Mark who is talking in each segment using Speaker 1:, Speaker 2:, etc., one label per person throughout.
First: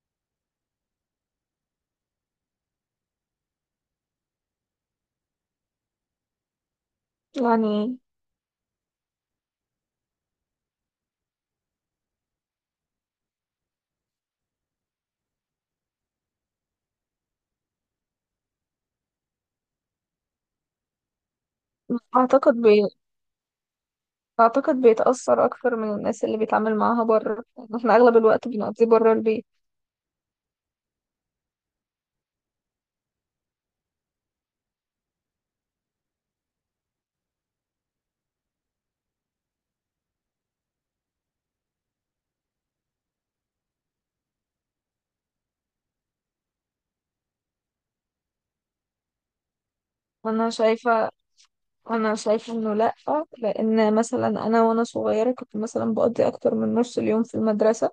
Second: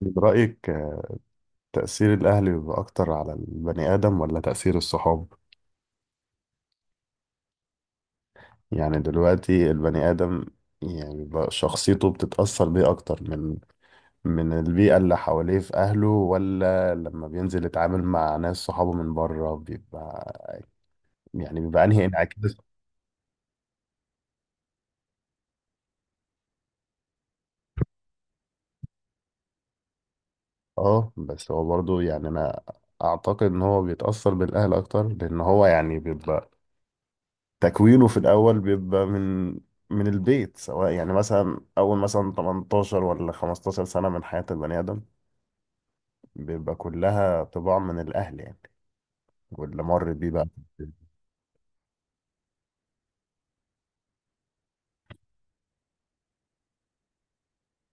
Speaker 1: برأيك تأثير الأهل بيبقى أكتر على البني آدم ولا تأثير الصحاب؟
Speaker 2: يعني
Speaker 1: يعني دلوقتي البني آدم يعني بيبقى شخصيته بتتأثر بيه أكتر من البيئة اللي حواليه في أهله، ولا لما بينزل يتعامل مع ناس صحابه من بره بيبقى يعني بيبقى أنهي
Speaker 2: أعتقد
Speaker 1: انعكاس.
Speaker 2: بي... أعتقد بيتأثر أكتر من الناس اللي بيتعامل معاها بره. يعني احنا أغلب الوقت بنقضيه بره البيت.
Speaker 1: اه، بس هو برضه يعني أنا أعتقد إن هو بيتأثر بالأهل أكتر، لأن هو يعني بيبقى تكوينه في الأول بيبقى من البيت. سواء يعني مثلا أول مثلا 18 ولا 15 سنة من حياة البني آدم بيبقى كلها طباع من الأهل يعني، واللي مر بيه بقى.
Speaker 2: وأنا شايفة أنا شايفة إنه لأ، لأن مثلا أنا وأنا صغيرة كنت مثلا بقضي أكتر من نص اليوم في المدرسة،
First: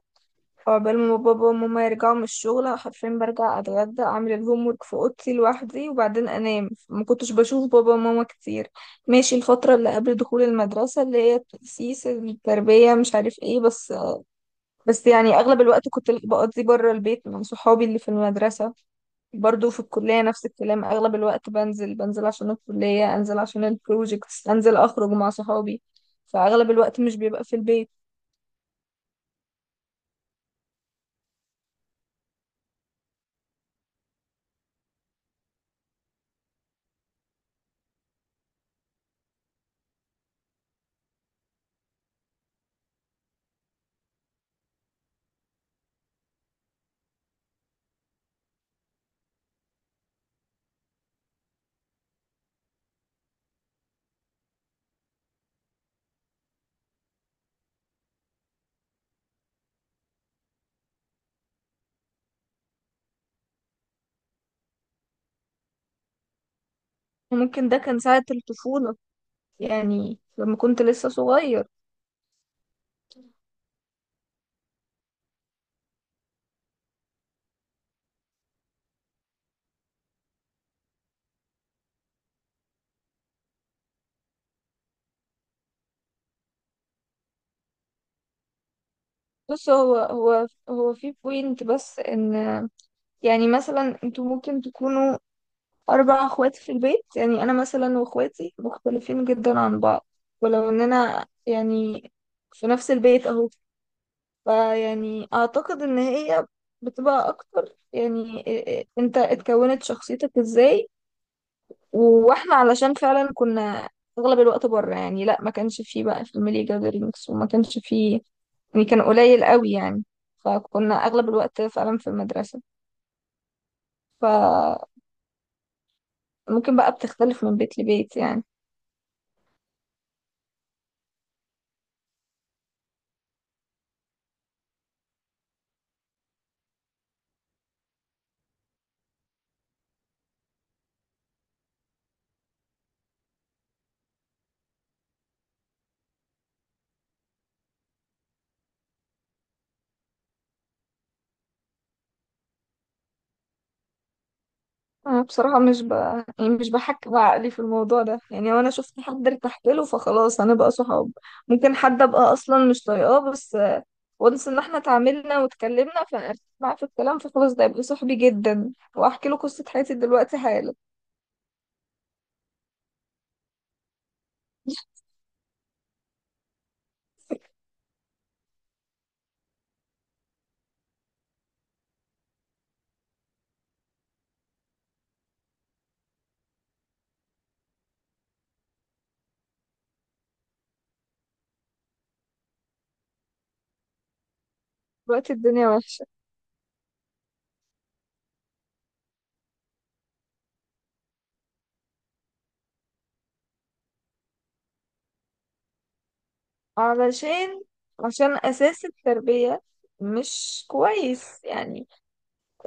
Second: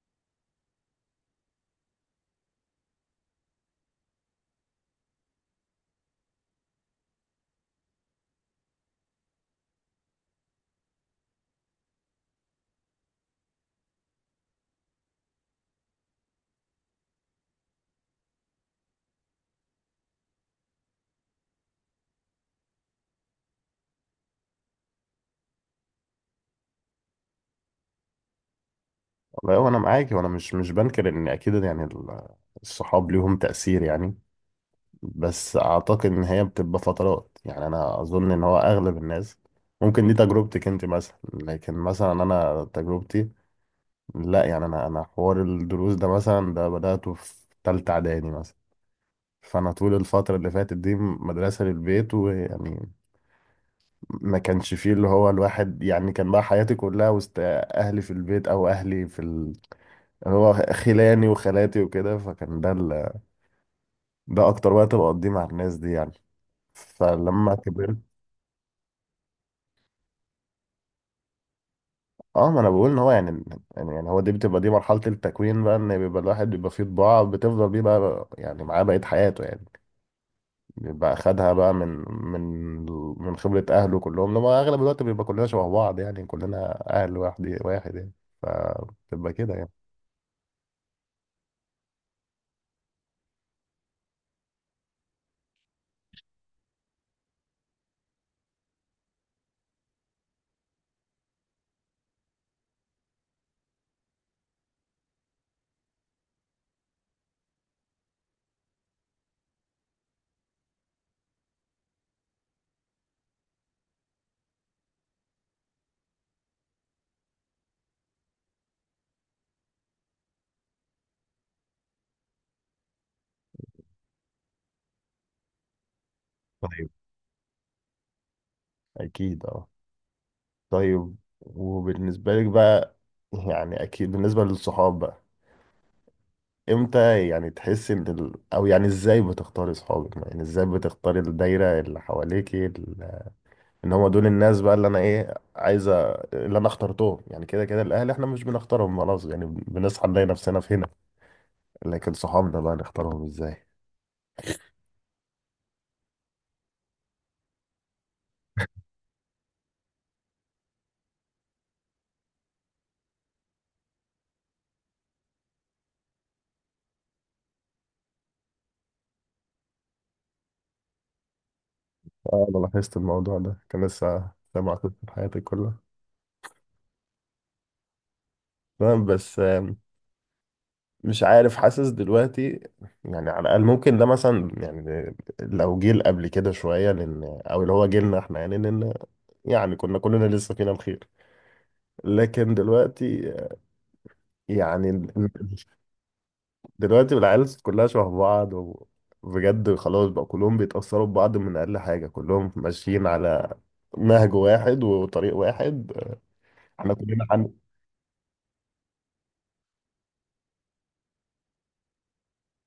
Speaker 2: فعقبال ما بابا وماما يرجعوا من الشغل حرفيا برجع أتغدى أعمل الهوم ورك في أوضتي لوحدي وبعدين أنام. ما كنتش بشوف بابا وماما كتير. ماشي، الفترة اللي قبل دخول المدرسة اللي هي التأسيس، التربية، مش عارف ايه، بس بس يعني اغلب الوقت كنت بقضي بره البيت مع صحابي اللي في المدرسة. برضو في الكلية نفس الكلام، اغلب الوقت بنزل عشان الكلية، انزل عشان البروجكتس، انزل اخرج مع صحابي، فاغلب الوقت مش بيبقى في البيت.
Speaker 1: والله وأنا معاك، وأنا مش بنكر إن أكيد يعني الصحاب ليهم تأثير يعني. بس أعتقد إن هي بتبقى فترات، يعني أنا أظن إن هو أغلب الناس ممكن دي تجربتك أنت مثلا، لكن مثلا أنا تجربتي لا. يعني أنا حوار الدروس ده مثلا ده بدأته في تالتة إعدادي مثلا، فانا طول الفتره اللي فاتت دي مدرسه للبيت، ويعني ما كانش فيه اللي هو الواحد يعني. كان بقى حياتي كلها وسط اهلي في البيت، او اهلي في اللي هو خلاني وخالاتي وكده، فكان ده ده اكتر وقت بقضيه مع الناس دي يعني. فلما
Speaker 2: وممكن ده
Speaker 1: كبرت،
Speaker 2: كان ساعة الطفولة، يعني لما كنت لسه صغير.
Speaker 1: اه، ما انا بقول ان هو يعني، يعني هو دي بتبقى دي مرحله التكوين بقى، ان بيبقى الواحد بيبقى فيه طباع بتفضل بيه بقى يعني معاه بقيه حياته يعني. بيبقى خدها بقى من خبرة أهله كلهم، لما أغلب الوقت بيبقى كلنا شبه بعض يعني، كلنا أهل واحد واحد يعني، فبتبقى كده
Speaker 2: بص،
Speaker 1: يعني.
Speaker 2: هو في بوينت، بس ان يعني مثلا انتوا ممكن تكونوا أربع أخوات في البيت، يعني أنا مثلا وأخواتي مختلفين جدا عن بعض، ولو إننا يعني في نفس البيت أهو. فيعني أعتقد إن هي بتبقى أكتر يعني، أنت اتكونت شخصيتك إزاي. وإحنا علشان فعلا كنا أغلب الوقت بره، يعني لأ، ما كانش فيه بقى في الميلي جادرينجز، وما كانش فيه يعني، كان قليل قوي يعني. فكنا أغلب الوقت فعلا في المدرسة. فممكن
Speaker 1: طيب،
Speaker 2: بقى بتختلف من بيت لبيت يعني.
Speaker 1: أكيد أه. طيب، وبالنسبة لك بقى، يعني أكيد بالنسبة للصحاب بقى، إمتى يعني تحس إن أو يعني إزاي بتختاري صحابك؟ يعني إزاي بتختاري الدايرة اللي حواليكي إن هما دول الناس بقى اللي أنا إيه عايزة، اللي أنا اخترتهم؟ يعني كده كده الأهل إحنا مش بنختارهم خلاص، يعني بنصحى نلاقي نفسنا في هنا، لكن صحابنا بقى نختارهم ازاي؟
Speaker 2: أنا بصراحة مش ب... يعني مش بحكي بعقلي في الموضوع ده، يعني وأنا شفت حد ارتحت له فخلاص هنبقى صحاب. ممكن حد أبقى أصلا مش طايقاه، بس وانس إن احنا اتعاملنا واتكلمنا فأنا معاه في الكلام، فخلاص ده يبقى صاحبي جدا وأحكي له قصة حياتي دلوقتي حالا.
Speaker 1: اه، انا لاحظت الموضوع ده، كان لسه سامع قصة حياتي كلها. تمام، بس مش عارف، حاسس دلوقتي يعني على الاقل ممكن ده مثلا، يعني لو جيل قبل كده شويه لان، او اللي هو جيلنا احنا يعني لان، يعني كنا كلنا لسه فينا الخير. لكن دلوقتي يعني
Speaker 2: دلوقتي الدنيا وحشة،
Speaker 1: دلوقتي العيال كلها شبه بعض، وبجد خلاص بقى كلهم بيتاثروا ببعض من اقل حاجه، كلهم ماشيين على نهج واحد وطريق واحد. احنا كلنا عندك.
Speaker 2: علشان، عشان أساس التربية مش كويس يعني.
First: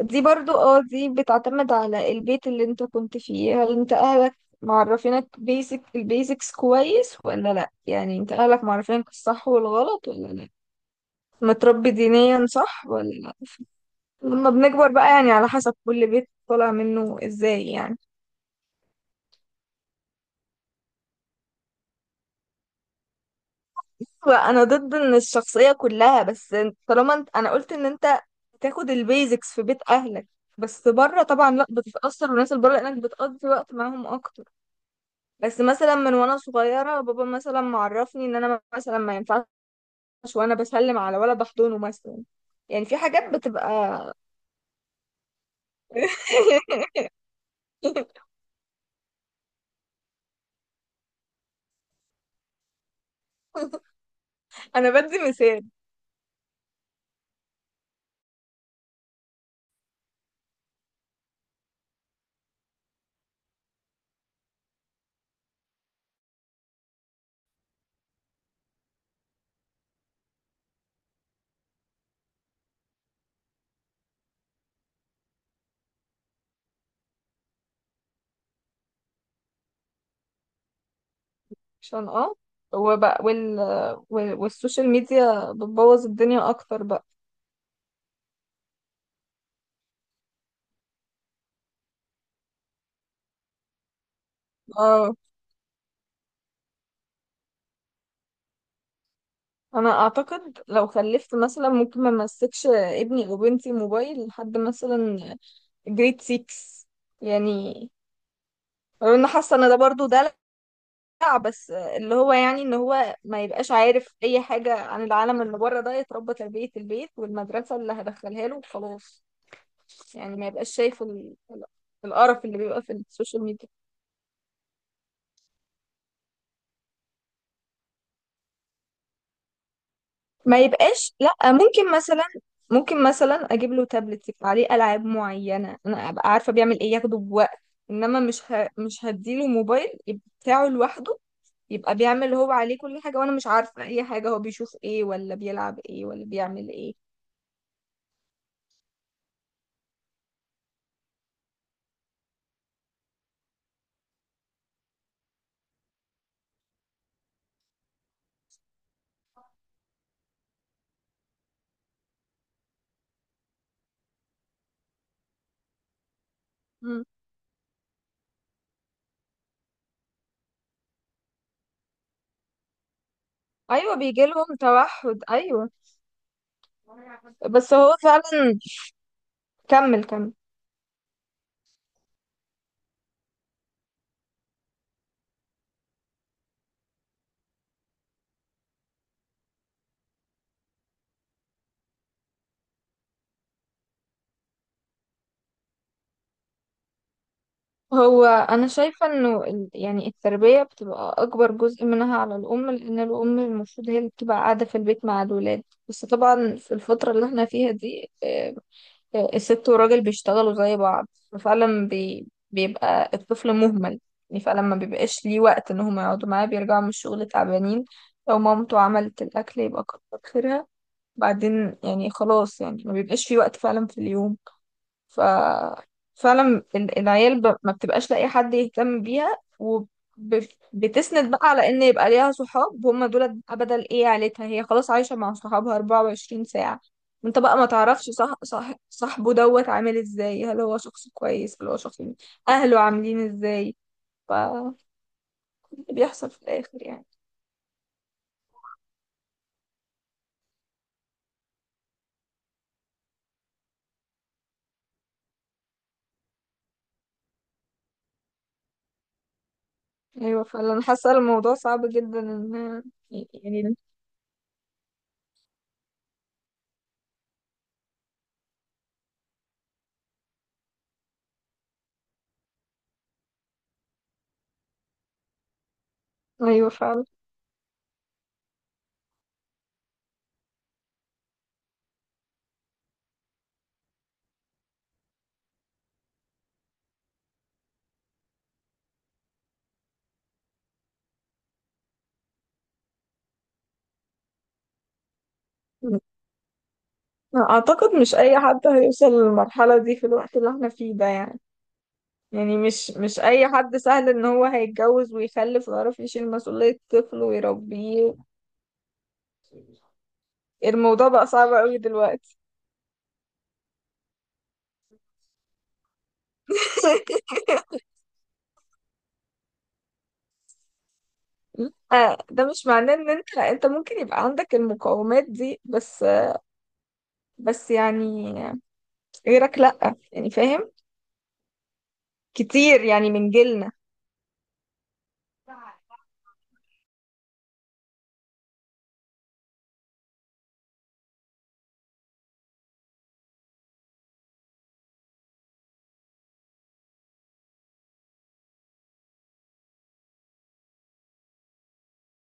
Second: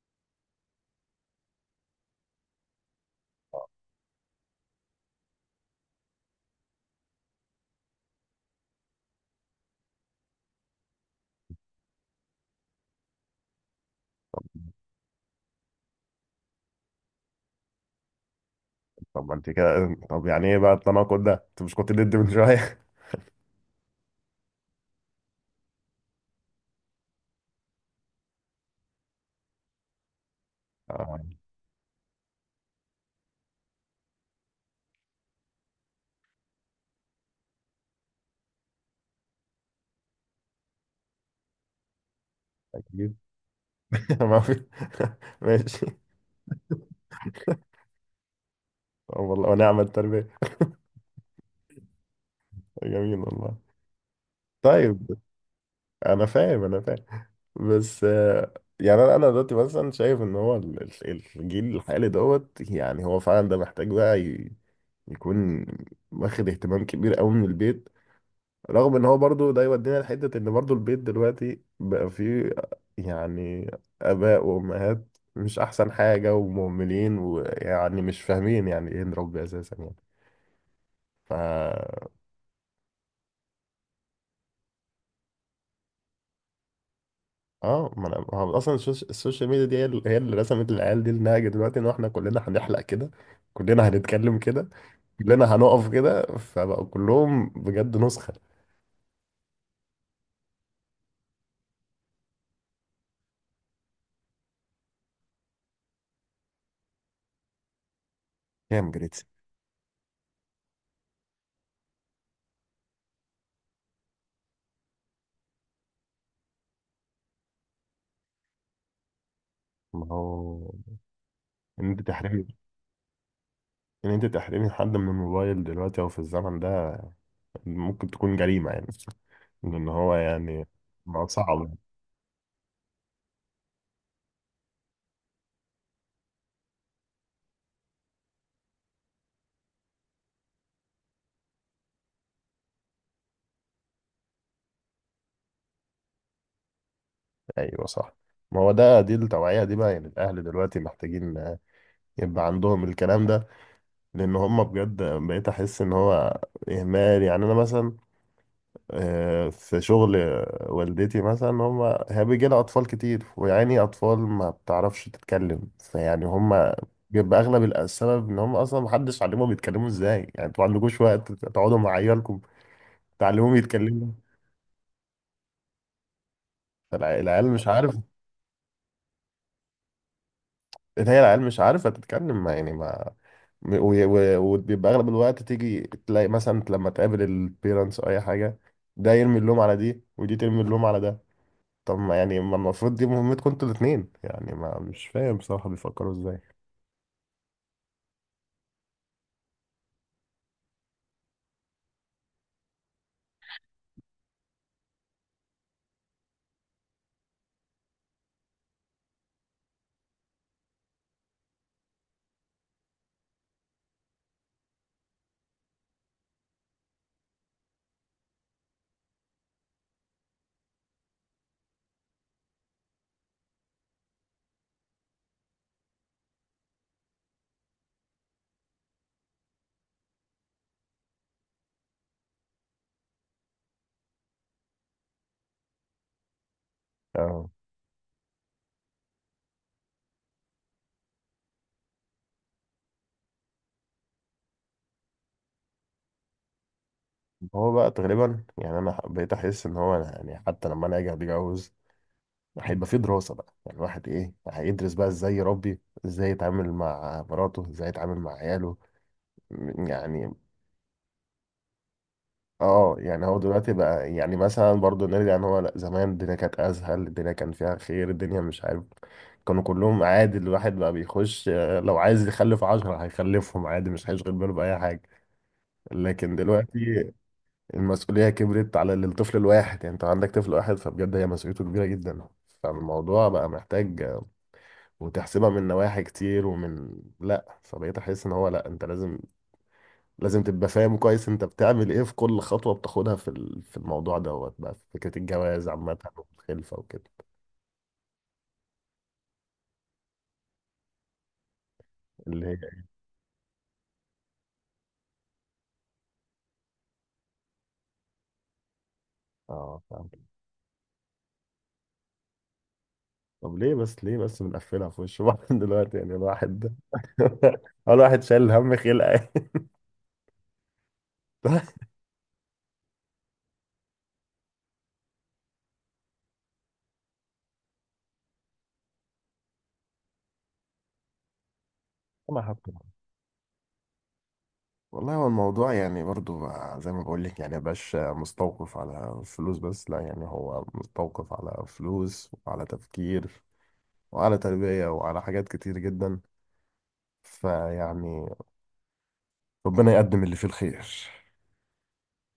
Speaker 2: دي برضو اه دي بتعتمد على البيت اللي انت كنت فيه، هل انت اهلك معرفينك بيسك البيسكس كويس ولا لا، يعني انت اهلك معرفينك الصح والغلط ولا لا، متربي دينيا صح ولا لا. لما بنكبر بقى يعني على حسب كل بيت طالع منه ازاي يعني.
Speaker 1: طب ما انت كده، طب يعني ايه بقى التناقض ده، انت مش كنت ضد من شويه؟
Speaker 2: انا ضد ان الشخصية كلها، بس طالما انت، انا قلت ان انت تاخد البيزكس في بيت اهلك، بس
Speaker 1: آه،
Speaker 2: بره طبعا لا بتتأثر والناس اللي بره لانك بتقضي وقت معاهم اكتر. بس مثلا من وانا صغيرة بابا مثلا معرفني ان انا مثلا ما ينفعش وانا بسلم على ولا بحضنه مثلا، يعني في
Speaker 1: اكيد.
Speaker 2: حاجات بتبقى.
Speaker 1: ما في ماشي. طب والله ونعم التربيه، جميل والله.
Speaker 2: انا
Speaker 1: طيب،
Speaker 2: بدي مثال.
Speaker 1: انا فاهم، انا فاهم، بس يعني انا، أنا دلوقتي مثلا شايف ان هو الجيل الحالي دوت، يعني هو فعلا ده محتاج بقى يكون واخد اهتمام كبير قوي من البيت. رغم ان هو برضو ده يودينا لحتة ان برضو البيت دلوقتي بقى فيه يعني اباء وامهات مش احسن حاجة، ومهملين، ويعني مش فاهمين يعني ايه نربي اساسا يعني. ف،
Speaker 2: عشان اه، وبقى وال... والسوشيال ميديا بتبوظ الدنيا اكتر بقى.
Speaker 1: اه، ما انا ما هو اصلا السوشيال ميديا دي هي اللي، هي اللي رسمت العيال دي النهج دلوقتي، ان احنا كلنا هنحلق كده، كلنا هنتكلم كده،
Speaker 2: اه
Speaker 1: كلنا هنقف كده، فبقوا كلهم بجد نسخة.
Speaker 2: انا اعتقد لو خلفت مثلا ممكن ما امسكش ابني او بنتي موبايل لحد مثلا جريد 6، يعني
Speaker 1: كام
Speaker 2: لو
Speaker 1: جريتسي؟
Speaker 2: انا حاسه ان ده برضو ده، بس اللي هو يعني ان هو ما يبقاش عارف اي حاجة عن العالم اللي بره ده، يتربى تربية البيت والمدرسة اللي هدخلها له وخلاص.
Speaker 1: ما
Speaker 2: يعني ما
Speaker 1: هو
Speaker 2: يبقاش شايف
Speaker 1: ان انت
Speaker 2: القرف
Speaker 1: تحرمي،
Speaker 2: اللي بيبقى في السوشيال ميديا.
Speaker 1: ان انت تحرمي حد من الموبايل دلوقتي او في الزمن ده، ممكن تكون جريمة يعني، لأن هو
Speaker 2: ما
Speaker 1: يعني
Speaker 2: يبقاش،
Speaker 1: ما هو
Speaker 2: لا
Speaker 1: صعب.
Speaker 2: ممكن مثلا، ممكن مثلا اجيب له تابلت يبقى عليه العاب معينة انا ابقى عارفة بيعمل ايه، ياخده بوقت. انما مش هديله موبايل يبقى بتاعه لوحده، يبقى بيعمل هو عليه كل حاجة وانا مش عارفة اي حاجة، هو بيشوف ايه ولا بيلعب ايه ولا بيعمل ايه.
Speaker 1: أيوه صح، ما هو ده، دي التوعية دي بقى يعني الأهل دلوقتي محتاجين يبقى عندهم الكلام ده. لأن هم بجد بقيت أحس إن هو إهمال. يعني أنا مثلا في شغل والدتي مثلا، هم، هي بيجي لها أطفال كتير، ويعني أطفال ما بتعرفش تتكلم، فيعني هم بيبقى أغلب السبب إن هم أصلا محدش علمهم يتكلموا إزاي. يعني أنتوا ما عندكوش وقت تقعدوا مع عيالكم تعلموهم
Speaker 2: ايوه
Speaker 1: يتكلموا؟
Speaker 2: بيجي لهم توحد، ايوه.
Speaker 1: فالعيال مش
Speaker 2: بس هو
Speaker 1: عارف،
Speaker 2: فعلا، كمل كمل.
Speaker 1: إن هي العيال مش عارفة تتكلم ما يعني ما، وبيبقى أغلب الوقت تيجي تلاقي مثلا لما تقابل البيرنتس أو أي حاجة، ده يرمي اللوم على دي، ودي ترمي اللوم على ده. طب ما يعني ما المفروض دي مهمتكم انتوا الاتنين يعني، ما مش فاهم بصراحة بيفكروا ازاي.
Speaker 2: هو انا شايفه انه يعني التربيه بتبقى اكبر جزء منها على الام، لان الام المفروض هي اللي بتبقى قاعده في البيت مع الولاد. بس طبعا في الفتره اللي احنا فيها دي الست والراجل بيشتغلوا زي بعض، ففعلا بيبقى الطفل مهمل، يعني فعلا ما بيبقاش ليه وقت ان هم يقعدوا معاه، بيرجعوا من الشغل تعبانين، لو مامته عملت الاكل يبقى كتر خيرها. بعدين يعني خلاص يعني ما بيبقاش في وقت فعلا في اليوم. ف فعلا العيال ما بتبقاش لاقي حد يهتم بيها، وبتسند بقى على ان يبقى ليها صحاب هم دول بقى بدل ايه عيلتها، هي خلاص عايشة مع صحابها 24 ساعة. انت
Speaker 1: اه،
Speaker 2: بقى ما تعرفش صاحبه دوت عامل ازاي، هل هو شخص كويس، هل هو شخص اهله عاملين ازاي. ف اللي بيحصل في الاخر يعني.
Speaker 1: هو بقى تقريبا يعني انا بقيت احس ان هو أنا يعني حتى لما انا اجي اتجوز، هيبقى في دراسة بقى يعني الواحد ايه، هيدرس بقى ازاي يربي، ازاي يتعامل مع مراته، ازاي يتعامل مع عياله يعني.
Speaker 2: ايوه فعلا، حاسة الموضوع صعب جدا ان
Speaker 1: اه، يعني هو دلوقتي
Speaker 2: يعني.
Speaker 1: بقى يعني مثلا برضو نرجع، ان هو لا زمان الدنيا كانت اسهل، الدنيا كان فيها خير، الدنيا مش عارف، كانوا كلهم عادي، الواحد بقى بيخش لو عايز يخلف عشرة هيخلفهم عادي، مش هيشغل باله بأي حاجة. لكن
Speaker 2: ايوه فعلا.
Speaker 1: دلوقتي المسؤولية كبرت على الطفل الواحد، يعني انت عندك طفل واحد فبجد هي مسؤوليته كبيرة جدا. فالموضوع بقى محتاج وتحسبها من نواحي كتير ومن لا، فبقيت احس ان هو لا، انت لازم، لازم تبقى فاهم كويس انت بتعمل ايه في كل خطوة بتاخدها في في الموضوع دوت بقى، في فكرة الجواز عامة والخلفة وكده.
Speaker 2: أعتقد مش أي حد هيوصل للمرحلة دي في الوقت اللي احنا فيه ده، يعني
Speaker 1: اللي هي
Speaker 2: يعني مش
Speaker 1: إيه؟
Speaker 2: مش أي حد سهل إن هو هيتجوز ويخلف ويعرف يشيل مسؤولية طفل ويربيه.
Speaker 1: اه فاهم.
Speaker 2: الموضوع بقى صعب أوي دلوقتي.
Speaker 1: طب ليه بس، ليه بس بنقفلها في وش بعض دلوقتي يعني الواحد اول واحد شايل هم خلقه.
Speaker 2: آه، ده مش معناه إن أنت، أنت ممكن يبقى عندك المقومات دي، بس بس يعني غيرك لأ يعني، فاهم،
Speaker 1: ما حكم.
Speaker 2: كتير يعني من جيلنا.
Speaker 1: والله هو الموضوع يعني برضو زي ما بقول لك يعني مبقاش مستوقف على فلوس بس، لا يعني هو مستوقف على فلوس وعلى تفكير وعلى تربية وعلى حاجات كتير جدا. فيعني ربنا يقدم اللي فيه الخير.